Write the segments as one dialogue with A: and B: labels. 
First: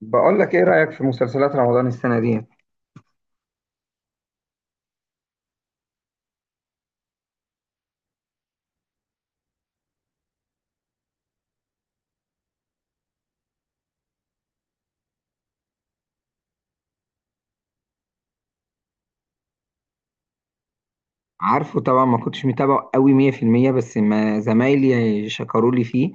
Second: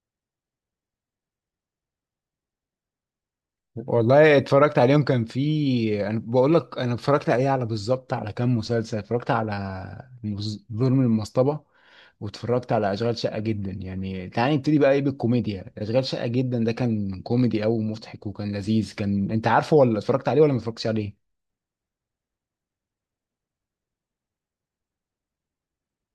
A: بقول لك ايه رأيك في مسلسلات رمضان السنة دي؟
B: والله اتفرجت عليهم، كان في انا بقول لك اتفرجت عليه بالظبط على كام مسلسل. اتفرجت على ظلم المصطبه، واتفرجت على اشغال شقه جدا. يعني تعالى نبتدي بقى ايه، بالكوميديا اشغال شقه جدا. ده كان كوميدي قوي ومضحك وكان لذيذ. كان انت عارفه ولا اتفرجت عليه ولا ما اتفرجتش عليه؟
A: عارفه طبعا، ما كنتش متابعه قوي 100%، بس ما زمايلي شكروا لي فيه.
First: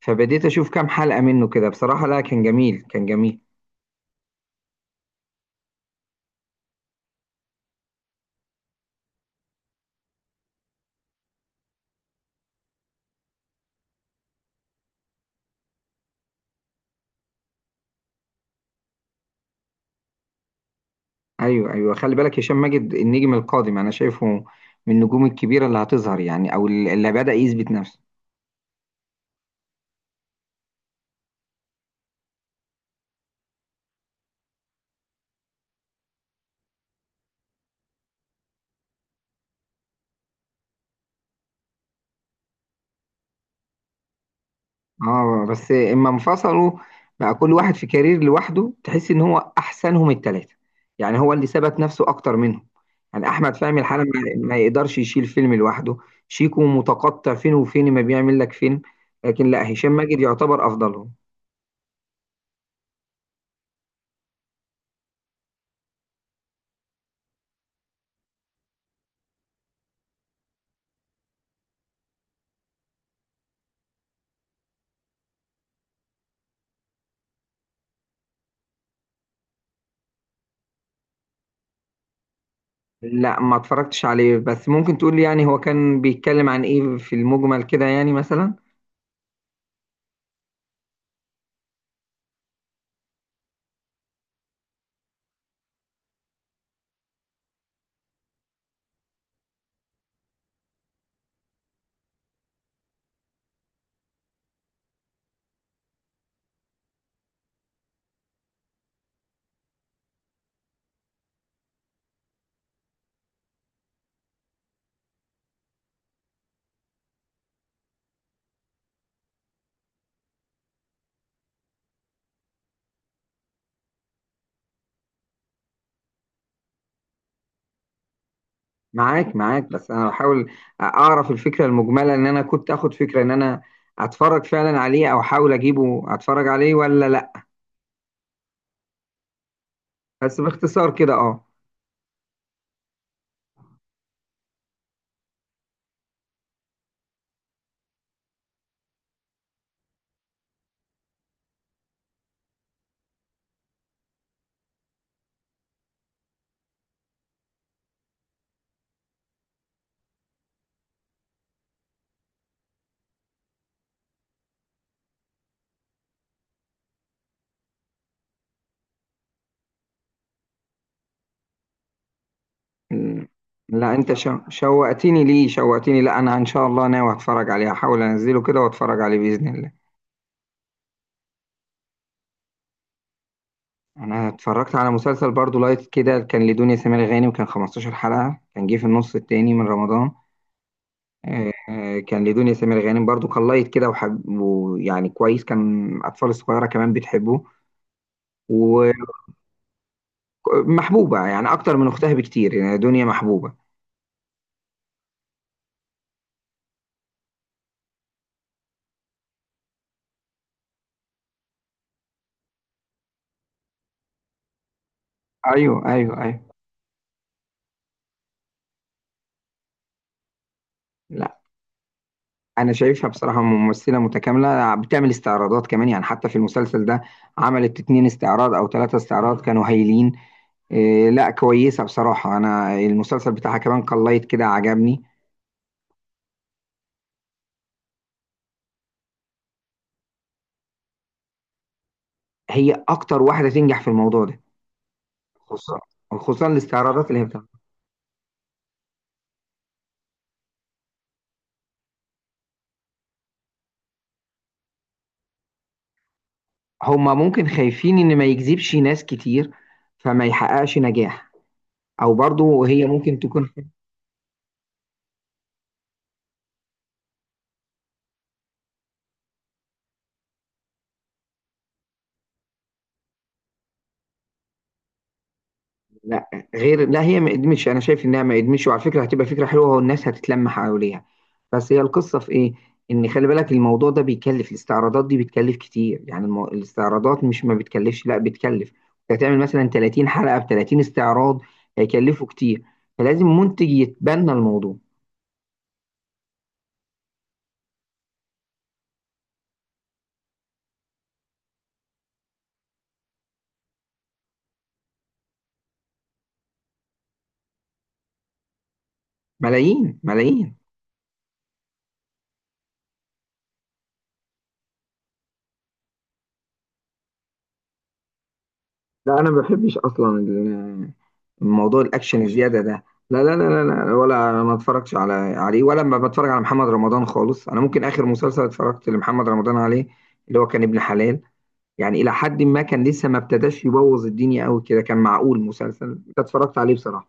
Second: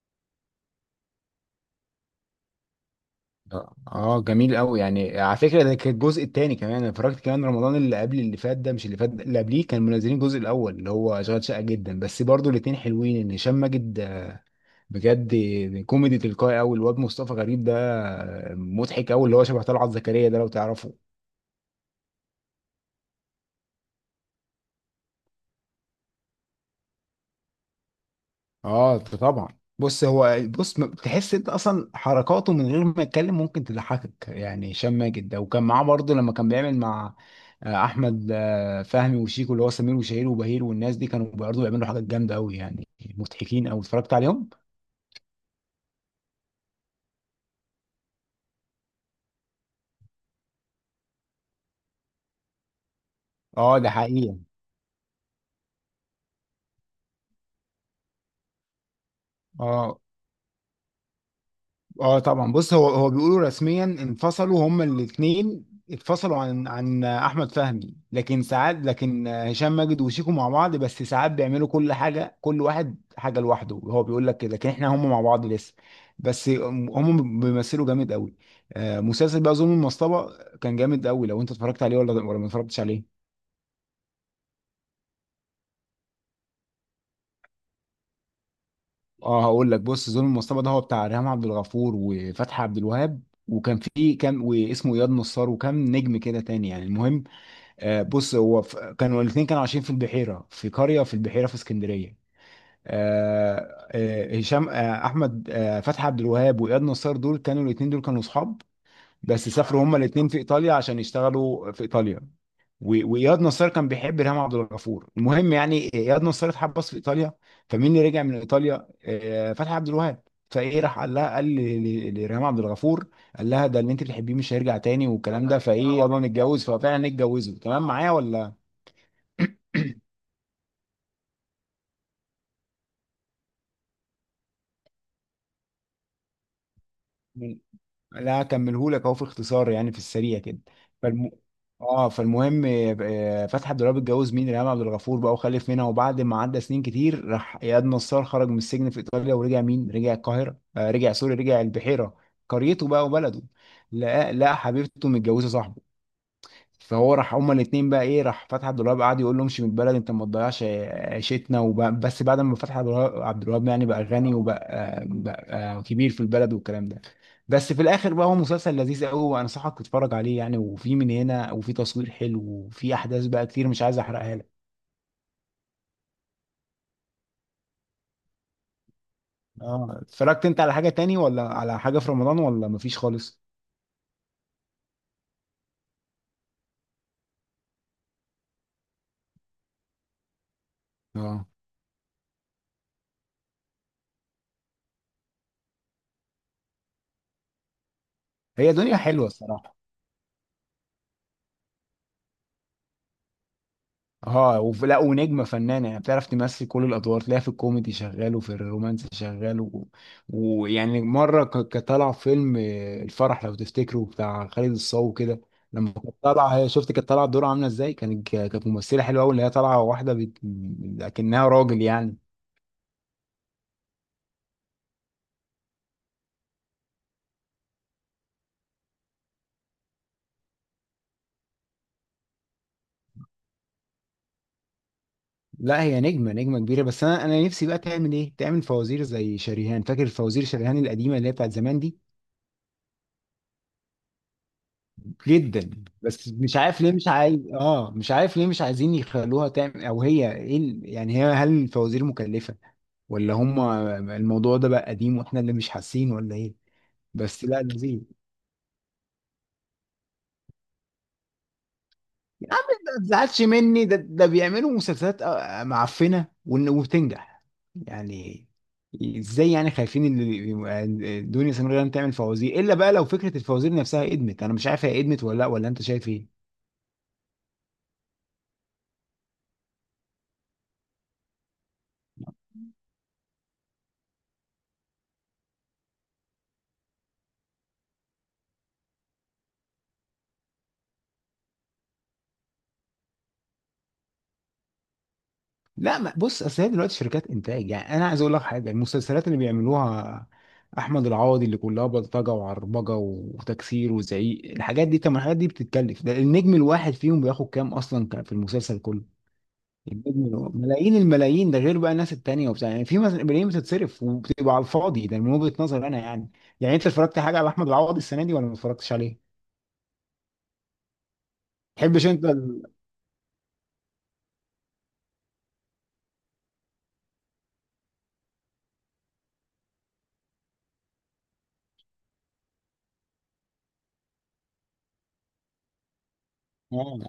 A: فبديت اشوف كام حلقة منه كده. بصراحة، لا، كان جميل، كان جميل.
B: لا، اه جميل قوي. يعني على فكره ده كان الجزء الثاني كمان. انا اتفرجت كمان رمضان اللي قبل اللي فات ده، مش اللي فات ده، اللي قبليه، كان منزلين الجزء الاول اللي هو اشغال شقه جدا، بس برضو الاثنين حلوين. ان هشام ماجد، بجد، كوميدي تلقائي قوي. الواد مصطفى غريب ده مضحك قوي، اللي هو شبه طلعت زكريا ده لو تعرفه.
A: ايوه ايوه، خلي بالك، هشام ماجد النجم القادم انا شايفه، من النجوم الكبيرة اللي هتظهر، يعني او اللي بدأ يثبت نفسه.
B: اه طبعا. بص هو بص م- تحس انت اصلا حركاته من غير ما يتكلم ممكن تضحكك، يعني هشام ماجد ده. وكان معاه برضه لما كان بيعمل مع احمد فهمي وشيكو، اللي هو سمير وشهير وبهير، والناس دي كانوا برضه بيعملوا حاجات جامده قوي، يعني مضحكين. او اتفرجت عليهم؟
A: اه، بس اما انفصلوا، بقى كل واحد في كارير لوحده، تحس ان هو احسنهم التلاتة، يعني هو اللي ثبت نفسه اكتر منهم. يعني احمد
B: اه
A: فهمي
B: ده
A: الحالة
B: حقيقي.
A: ما يقدرش يشيل فيلم لوحده. شيكو متقطع فين وفين، ما بيعمل لك فيلم. لكن لا، هشام
B: اه
A: ماجد يعتبر افضلهم.
B: اه طبعا. بص هو بيقولوا رسميا انفصلوا هما الاثنين، اتفصلوا عن احمد فهمي، لكن ساعات، لكن هشام ماجد وشيكو مع بعض، بس ساعات بيعملوا كل حاجه، كل واحد حاجه لوحده. هو بيقول لك كده، لكن احنا هما مع بعض لسه. بس هم بيمثلوا جامد قوي. مسلسل بقى ظلم المصطبه كان جامد قوي. لو انت اتفرجت عليه ولا ما اتفرجتش عليه؟
A: لا، ما اتفرجتش عليه، بس ممكن تقول لي يعني هو كان بيتكلم عن ايه في المجمل كده، يعني مثلا.
B: اه هقول لك. بص ظلم المصطبه ده هو بتاع ريهام عبد الغفور وفتحي عبد الوهاب، وكان فيه كام، واسمه اياد نصار، وكام نجم كده تاني يعني. المهم، بص هو كانوا الاثنين كانوا عايشين في البحيره، في قريه في البحيره في اسكندريه. آه، آه، هشام آه، احمد آه، فتحي عبد الوهاب واياد نصار دول كانوا الاثنين، دول كانوا اصحاب. بس سافروا هما الاثنين في ايطاليا عشان يشتغلوا في ايطاليا. واياد نصار كان بيحب ريهام عبد الغفور. المهم يعني اياد نصار اتحبس في ايطاليا. فمين اللي رجع من ايطاليا؟ فتحي عبد الوهاب. فايه راح قال لها، قال لريهام عبد الغفور. قال لها ده اللي انت بتحبيه مش هيرجع تاني والكلام ده، فايه يلا نتجوز. ففعلا اتجوزوا. تمام، معايا ولا؟
A: معاك معاك، بس انا بحاول اعرف الفكره المجمله، ان انا كنت اخد فكره ان انا اتفرج فعلا عليه، او احاول اجيبه اتفرج عليه ولا لا.
B: من- لا اكملهولك اهو في اختصار، يعني في السريع
A: بس
B: كده.
A: باختصار كده،
B: فالم...
A: اه.
B: اه فالمهم، فتحي عبد الوهاب اتجوز مين؟ ريهام عبد الغفور بقى، وخلف منها. وبعد ما عدى سنين كتير، راح اياد نصار خرج من السجن في ايطاليا، ورجع مين؟ رجع القاهره، آه رجع سوري، رجع البحيره، قريته بقى وبلده. لقى حبيبته متجوزه صاحبه. فهو راح، هما الاتنين بقى، ايه راح فتحي عبد الوهاب قعد يقول له امشي من البلد، انت ما تضيعش عيشتنا. بس بعد ما فتحي عبد الوهاب يعني بقى غني، بقى كبير في البلد والكلام ده. بس في الاخر بقى هو مسلسل لذيذ قوي، وانصحك تتفرج عليه يعني. وفي من هنا، وفي تصوير حلو، وفي
A: م-
B: احداث بقى كتير مش
A: لا،
B: عايز
A: انت
B: احرقها لك.
A: شوقتني، ليه شوقتني؟ لا، انا ان شاء الله ناوي اتفرج عليه، هحاول انزله كده واتفرج عليه باذن الله.
B: اه، اتفرجت انت على حاجة تاني ولا على حاجة في رمضان، ولا مفيش خالص؟
A: انا اتفرجت على مسلسل برضو لايت كده، كان لدنيا سمير غانم، كان 15 حلقه، كان جه في النص التاني من رمضان.
B: اه،
A: كان لدنيا سمير غانم برضو، كان لايت كده، وحب ويعني كويس، كان الاطفال الصغيره كمان بتحبه.
B: هي دنيا حلوة الصراحة.
A: ومحبوبة يعني أكتر من أختها بكتير، يعني دنيا محبوبة.
B: لا، ونجمه فنانه يعني، بتعرف تمثل كل الادوار. تلاقيها في الكوميدي شغال، وفي الرومانسي شغال ويعني مره كانت طالعه في فيلم الفرح، لو تفتكروا، بتاع خالد الصاوي كده.
A: ايوه
B: لما
A: ايوه
B: كانت
A: ايوه.
B: طالعه هي، شفت كانت طالعه الدور عامله ازاي؟ كانت كانت ممثله حلوه قوي، اللي هي طالعه واحده
A: لا،
B: لكنها راجل يعني.
A: أنا شايفها بصراحة ممثلة متكاملة، بتعمل استعراضات كمان يعني، حتى في المسلسل ده عملت اتنين استعراض أو ثلاثة استعراض كانوا هايلين. إيه، لا، كويسة بصراحة، أنا المسلسل بتاعها كمان قليت كده عجبني.
B: لا هي نجمه، نجمه كبيره. بس انا نفسي بقى تعمل ايه، تعمل فوازير زي شريهان. فاكر فوازير شريهان القديمه اللي هي بتاعت زمان دي؟
A: هي أكتر واحدة تنجح في الموضوع ده.
B: جدا.
A: خصوصا،
B: بس
A: خصوصا
B: مش عارف ليه
A: الاستعراضات
B: مش
A: اللي هي
B: عايز،
A: بتعملها.
B: اه مش عارف ليه مش عايزين يخلوها تعمل، او هي ايه ال- يعني هي هل الفوازير مكلفة؟ ولا هم الموضوع ده بقى قديم واحنا اللي مش حاسين، ولا ايه؟
A: هما
B: بس
A: ممكن
B: لا
A: خايفين
B: لذيذ.
A: إن ما يجذبش ناس كتير، فما يحققش نجاح، أو
B: يا عم
A: برضو هي
B: ما
A: ممكن
B: تزعلش
A: تكون.
B: مني، ده بيعملوا مسلسلات معفنة وبتنجح يعني. ازاي يعني خايفين ان دنيا سمير غانم تعمل فوازير؟ الا بقى، لو فكرة الفوازير نفسها ادمت، انا مش عارف هي ادمت ولا لا، ولا انت شايف
A: لا،
B: ايه؟
A: غير، لا هي ما قدمتش، انا شايف انها ما قدمتش، وعلى فكره هتبقى فكره حلوه والناس هتتلم حواليها. بس هي القصه في ايه، ان خلي بالك الموضوع ده بيكلف، الاستعراضات دي بتكلف كتير يعني، الاستعراضات مش ما بتكلفش، لا بتكلف. انت هتعمل مثلا 30 حلقه ب 30 استعراض، هيكلفوا كتير، فلازم منتج يتبنى الموضوع.
B: لا ما بص، اصل هي دلوقتي شركات انتاج، يعني انا عايز اقول لك حاجه. المسلسلات اللي بيعملوها احمد العوضي اللي كلها بلطجه وعربجه وتكسير وزعيق، الحاجات دي طب ما الحاجات دي بتتكلف. ده النجم الواحد فيهم بياخد كام اصلا كان في المسلسل كله؟
A: ملايين ملايين.
B: ملايين الملايين، ده غير بقى الناس التانيه وبتاع. يعني في ملايين بتتصرف وبتبقى على الفاضي، ده من وجهه نظري انا يعني. يعني انت اتفرجت حاجه على احمد العوضي السنه دي ولا ما اتفرجتش
A: لا،
B: عليه؟
A: انا ما بحبش اصلا الموضوع
B: تحبش
A: الاكشن
B: انت
A: الزياده
B: ال...
A: ده. لا لا لا لا لا، ولا ما اتفرجش على عليه، ولا ما بتفرج على محمد رمضان خالص. انا ممكن اخر مسلسل اتفرجت لمحمد رمضان عليه، اللي هو كان ابن حلال، يعني الى حد ما كان لسه ما ابتداش يبوظ الدنيا قوي كده، كان معقول مسلسل ده، اتفرجت عليه
B: آه.
A: بصراحه.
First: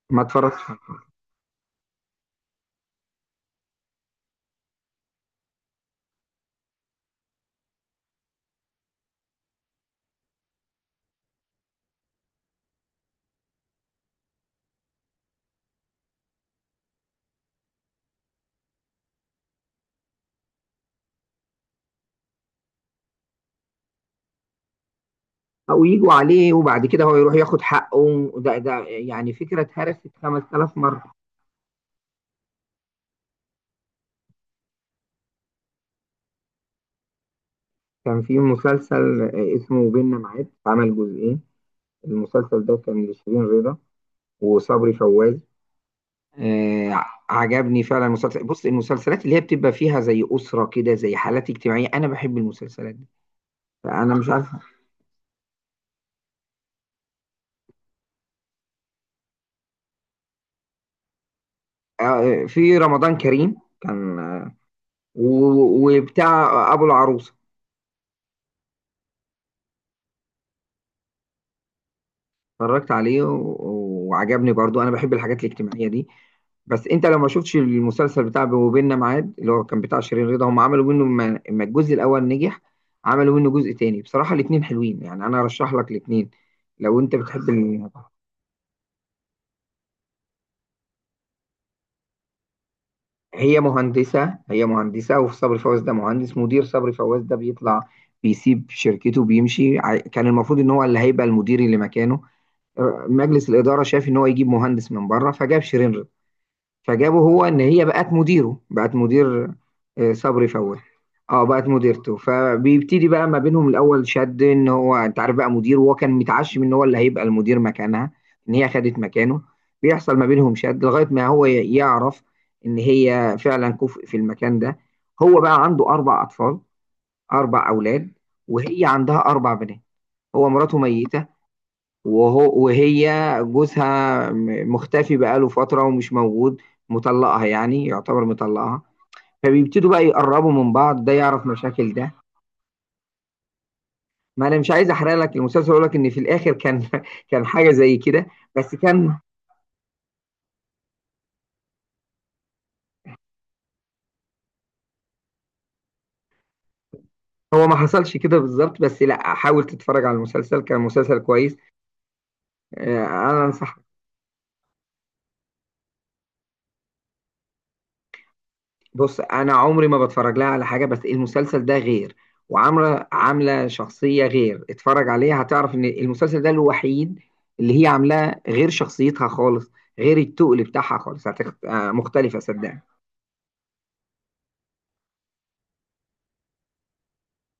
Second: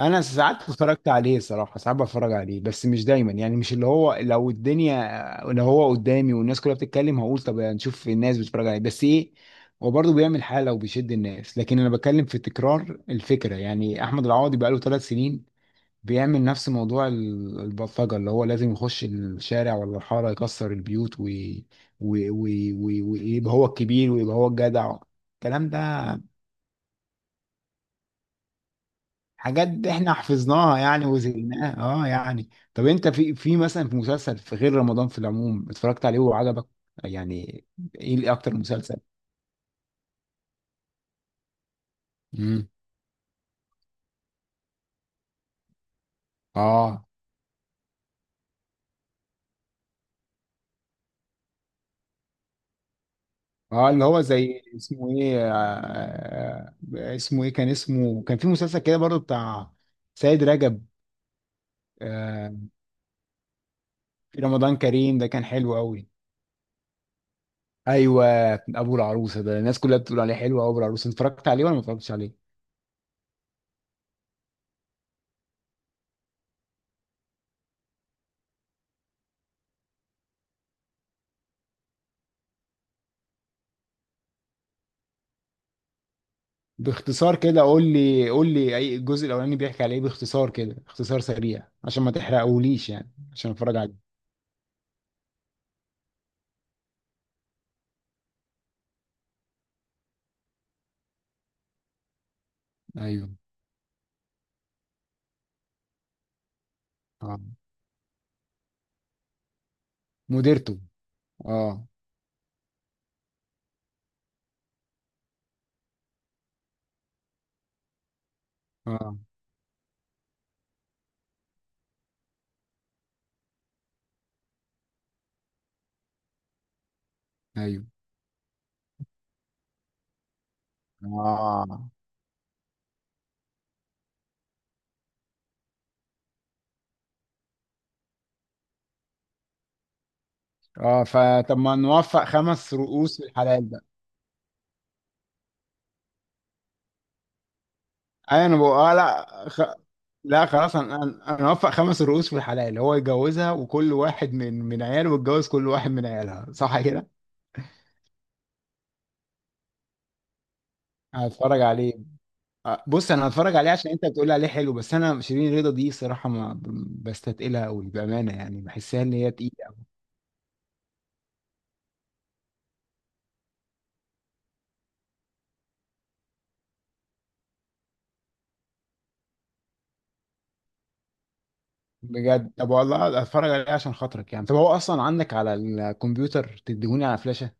B: انا
A: ما
B: ساعات
A: اتفرجتش عليه.
B: اتفرجت عليه صراحه، ساعات بتفرج عليه بس مش دايما، يعني مش اللي هو لو الدنيا، لو هو قدامي والناس كلها بتتكلم هقول طب يعني نشوف الناس بتتفرج عليه. بس ايه، هو برضه بيعمل حاله وبيشد الناس، لكن انا بتكلم في تكرار الفكره. يعني احمد العوضي بقاله 3 سنين بيعمل نفس موضوع البلطجه، اللي هو لازم يخش الشارع ولا الحاره يكسر البيوت ويبقى هو الكبير ويبقى هو الجدع، الكلام
A: او يجوا
B: ده.
A: عليه وبعد كده هو يروح ياخد حقه، ده يعني فكره
B: حاجات دي
A: اتهرست
B: احنا
A: 5000
B: حفظناها يعني
A: مره.
B: وزهقناها. اه يعني طب انت في في مثلا في مسلسل في غير رمضان في العموم اتفرجت عليه وعجبك يعني، ايه
A: كان
B: اللي
A: في
B: اكتر مسلسل؟
A: مسلسل اسمه بيننا معاد، عمل جزئين. المسلسل
B: امم.
A: ده كان لشيرين رضا وصبري فوازي. آه،
B: اه
A: عجبني فعلا المسلسل. بص المسلسلات اللي هي بتبقى فيها زي أسرة كده، زي حالات اجتماعية، أنا بحب المسلسلات دي.
B: اه اللي
A: فأنا
B: هو
A: مش عارف.
B: زي اسمه ايه، اسمه ايه كان اسمه؟ كان في مسلسل كده برضو بتاع سيد رجب. آه،
A: في رمضان كريم، كان.
B: في رمضان كريم ده كان حلو قوي.
A: وبتاع أبو العروسة.
B: ايوه، ابو العروسه ده الناس كلها بتقول عليه حلو قوي. ابو العروسه اتفرجت عليه ولا ما اتفرجتش عليه؟
A: اتفرجت عليه وعجبني برضو، أنا بحب الحاجات الاجتماعية دي. بس أنت لو ما شفتش المسلسل بتاع وبيننا ميعاد اللي هو كان بتاع شيرين رضا، هم عملوا منه ما الجزء الأول نجح، عملوا منه جزء تاني، بصراحة الاتنين حلوين يعني، أنا أرشح لك الاتنين. لو أنت
B: باختصار
A: بتحب
B: كده قول
A: ال...
B: لي، اي الجزء الاولاني بيحكي على ايه؟ باختصار كده، اختصار سريع عشان ما تحرقهوليش يعني، عشان
A: هي
B: اتفرج عليه.
A: مهندسة هي مهندسة وفي صبري فواز ده مهندس مدير. صبري فواز ده بيطلع بيسيب شركته بيمشي، كان المفروض ان هو اللي هيبقى المدير اللي مكانه.
B: ايوه.
A: مجلس الإدارة شاف ان هو يجيب مهندس من بره، فجاب شيرين. فجابه
B: اه.
A: هو ان هي بقت مديره، بقت مدير، صبري
B: مديرته.
A: فواه، اه، بقت
B: اه
A: مديرته. فبيبتدي بقى ما بينهم الاول شد، ان هو انت عارف بقى مدير، وهو كان متعشم ان هو اللي هيبقى المدير مكانها، ان هي خدت
B: اه
A: مكانه. بيحصل ما بينهم شد لغايه ما هو يعرف ان هي فعلا كفء في المكان ده. هو بقى عنده اربع اطفال، اربع
B: ايوه
A: اولاد، وهي عندها اربع بنات. هو مراته ميته،
B: اه
A: وهو وهي جوزها مختفي بقاله فترة ومش موجود، مطلقها، يعني يعتبر مطلقها. فبيبتدوا بقى يقربوا من
B: اه.
A: بعض، ده يعرف
B: فطب ما
A: مشاكل ده.
B: نوفق خمس رؤوس في الحلال بقى.
A: ما انا مش عايز احرق لك المسلسل، اقول لك ان في الاخر كان كان حاجة زي كده.
B: ايوه انا بقول
A: بس
B: اه.
A: كان
B: لا خلاص، انا انا أنا اوفق خمس رؤوس في الحلال. هو يتجوزها وكل واحد من عياله يتجوز كل واحد من عيالها، صح كده.
A: هو ما حصلش كده بالظبط. بس لا، حاول تتفرج على المسلسل، كان مسلسل كويس.
B: هتفرج عليه. بص انا
A: آه، انا
B: هتفرج عليه
A: انصح.
B: عشان انت بتقول عليه حلو، بس انا شيرين رضا دي صراحه ما ب- بستثقلها قوي بامانه، يعني بحسها ان
A: بص،
B: هي
A: انا
B: تقيله.
A: عمري ما بتفرج لها على حاجه، بس المسلسل ده غير، وعامله عامله شخصيه غير. اتفرج عليها، هتعرف ان المسلسل ده الوحيد اللي هي عاملاه غير شخصيتها خالص، غير التقل بتاعها خالص. مختلفه،
B: بجد طب
A: صدقني.
B: والله هتفرج عليه عشان خاطرك يعني. طب هو اصلا عندك على الكمبيوتر تديهوني على فلاشه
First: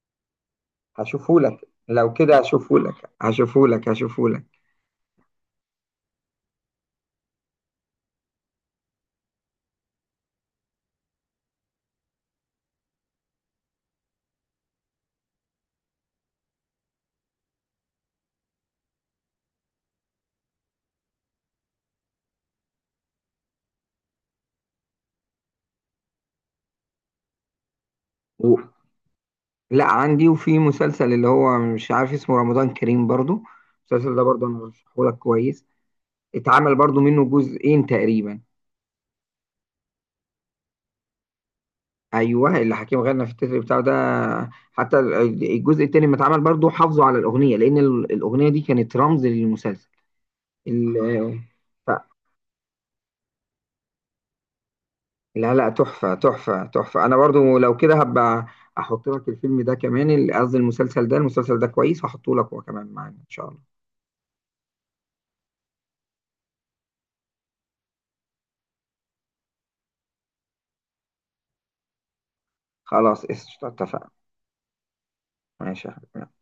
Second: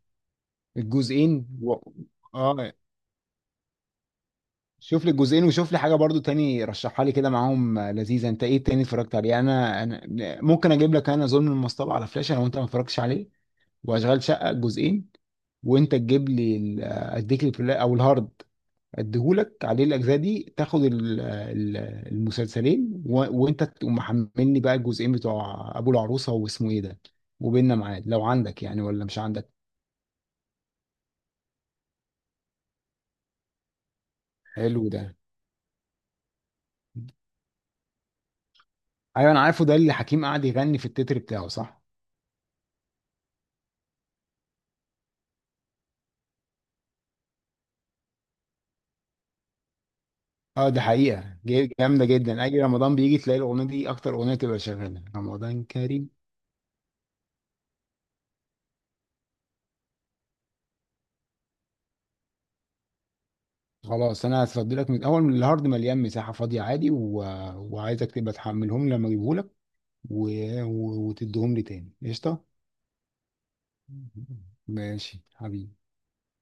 B: الجزئين
A: هشوفهولك، لو كده
B: اه.
A: هشوفهولك، هشوفهولك هشوفهولك.
B: شوف لي الجزئين، وشوف لي حاجه برضو تاني رشحها لي كده معاهم لذيذه. انت ايه تاني اتفرجت عليه؟ انا ممكن اجيب لك انا ظلم المصطبه على فلاشه لو انت ما اتفرجتش عليه، واشغال شقه جزئين، وانت تجيب لي اديك البلاي او الهارد اديهولك عليه الاجزاء دي، تاخد المسلسلين وانت تقوم محملني بقى الجزئين بتوع ابو العروسه، واسمه ايه ده، وبيننا ميعاد، لو
A: و...
B: عندك يعني ولا مش عندك.
A: لا عندي. وفي مسلسل اللي هو مش عارف اسمه، رمضان كريم برضو، المسلسل ده برضو انا
B: حلو ده.
A: هشوفهولك كويس. اتعمل برضو منه جزئين تقريبا.
B: ايوه انا عارفه، ده اللي حكيم قعد يغني في التتر بتاعه، صح؟
A: ايوه، اللي حكيم غنى في التتر بتاعه ده، حتى الجزء التاني لما اتعمل برضه حافظوا على الاغنيه، لان الاغنيه دي كانت رمز للمسلسل.
B: اه ده حقيقه،
A: ال- ف-
B: جامده جدا. اي رمضان بيجي تلاقي الاغنيه دي اكتر اغنيه تبقى شغاله،
A: لا
B: رمضان
A: لا،
B: كريم.
A: تحفه تحفه تحفه. انا برضه لو كده هبقى احط لك الفيلم ده كمان، قصدي المسلسل ده، المسلسل ده كويس، هحطه لك هو كمان معانا ان شاء الله.
B: خلاص انا هفضي لك من الاول، من الهارد مليان مساحه فاضيه عادي، وعايزك تبقى تحملهم لما اجيبهولك، و... وتديهم لي تاني، قشطه.
A: خلاص، قشطة، اتفقنا.
B: ماشي حبيبي.
A: ماشي يا حبيبي.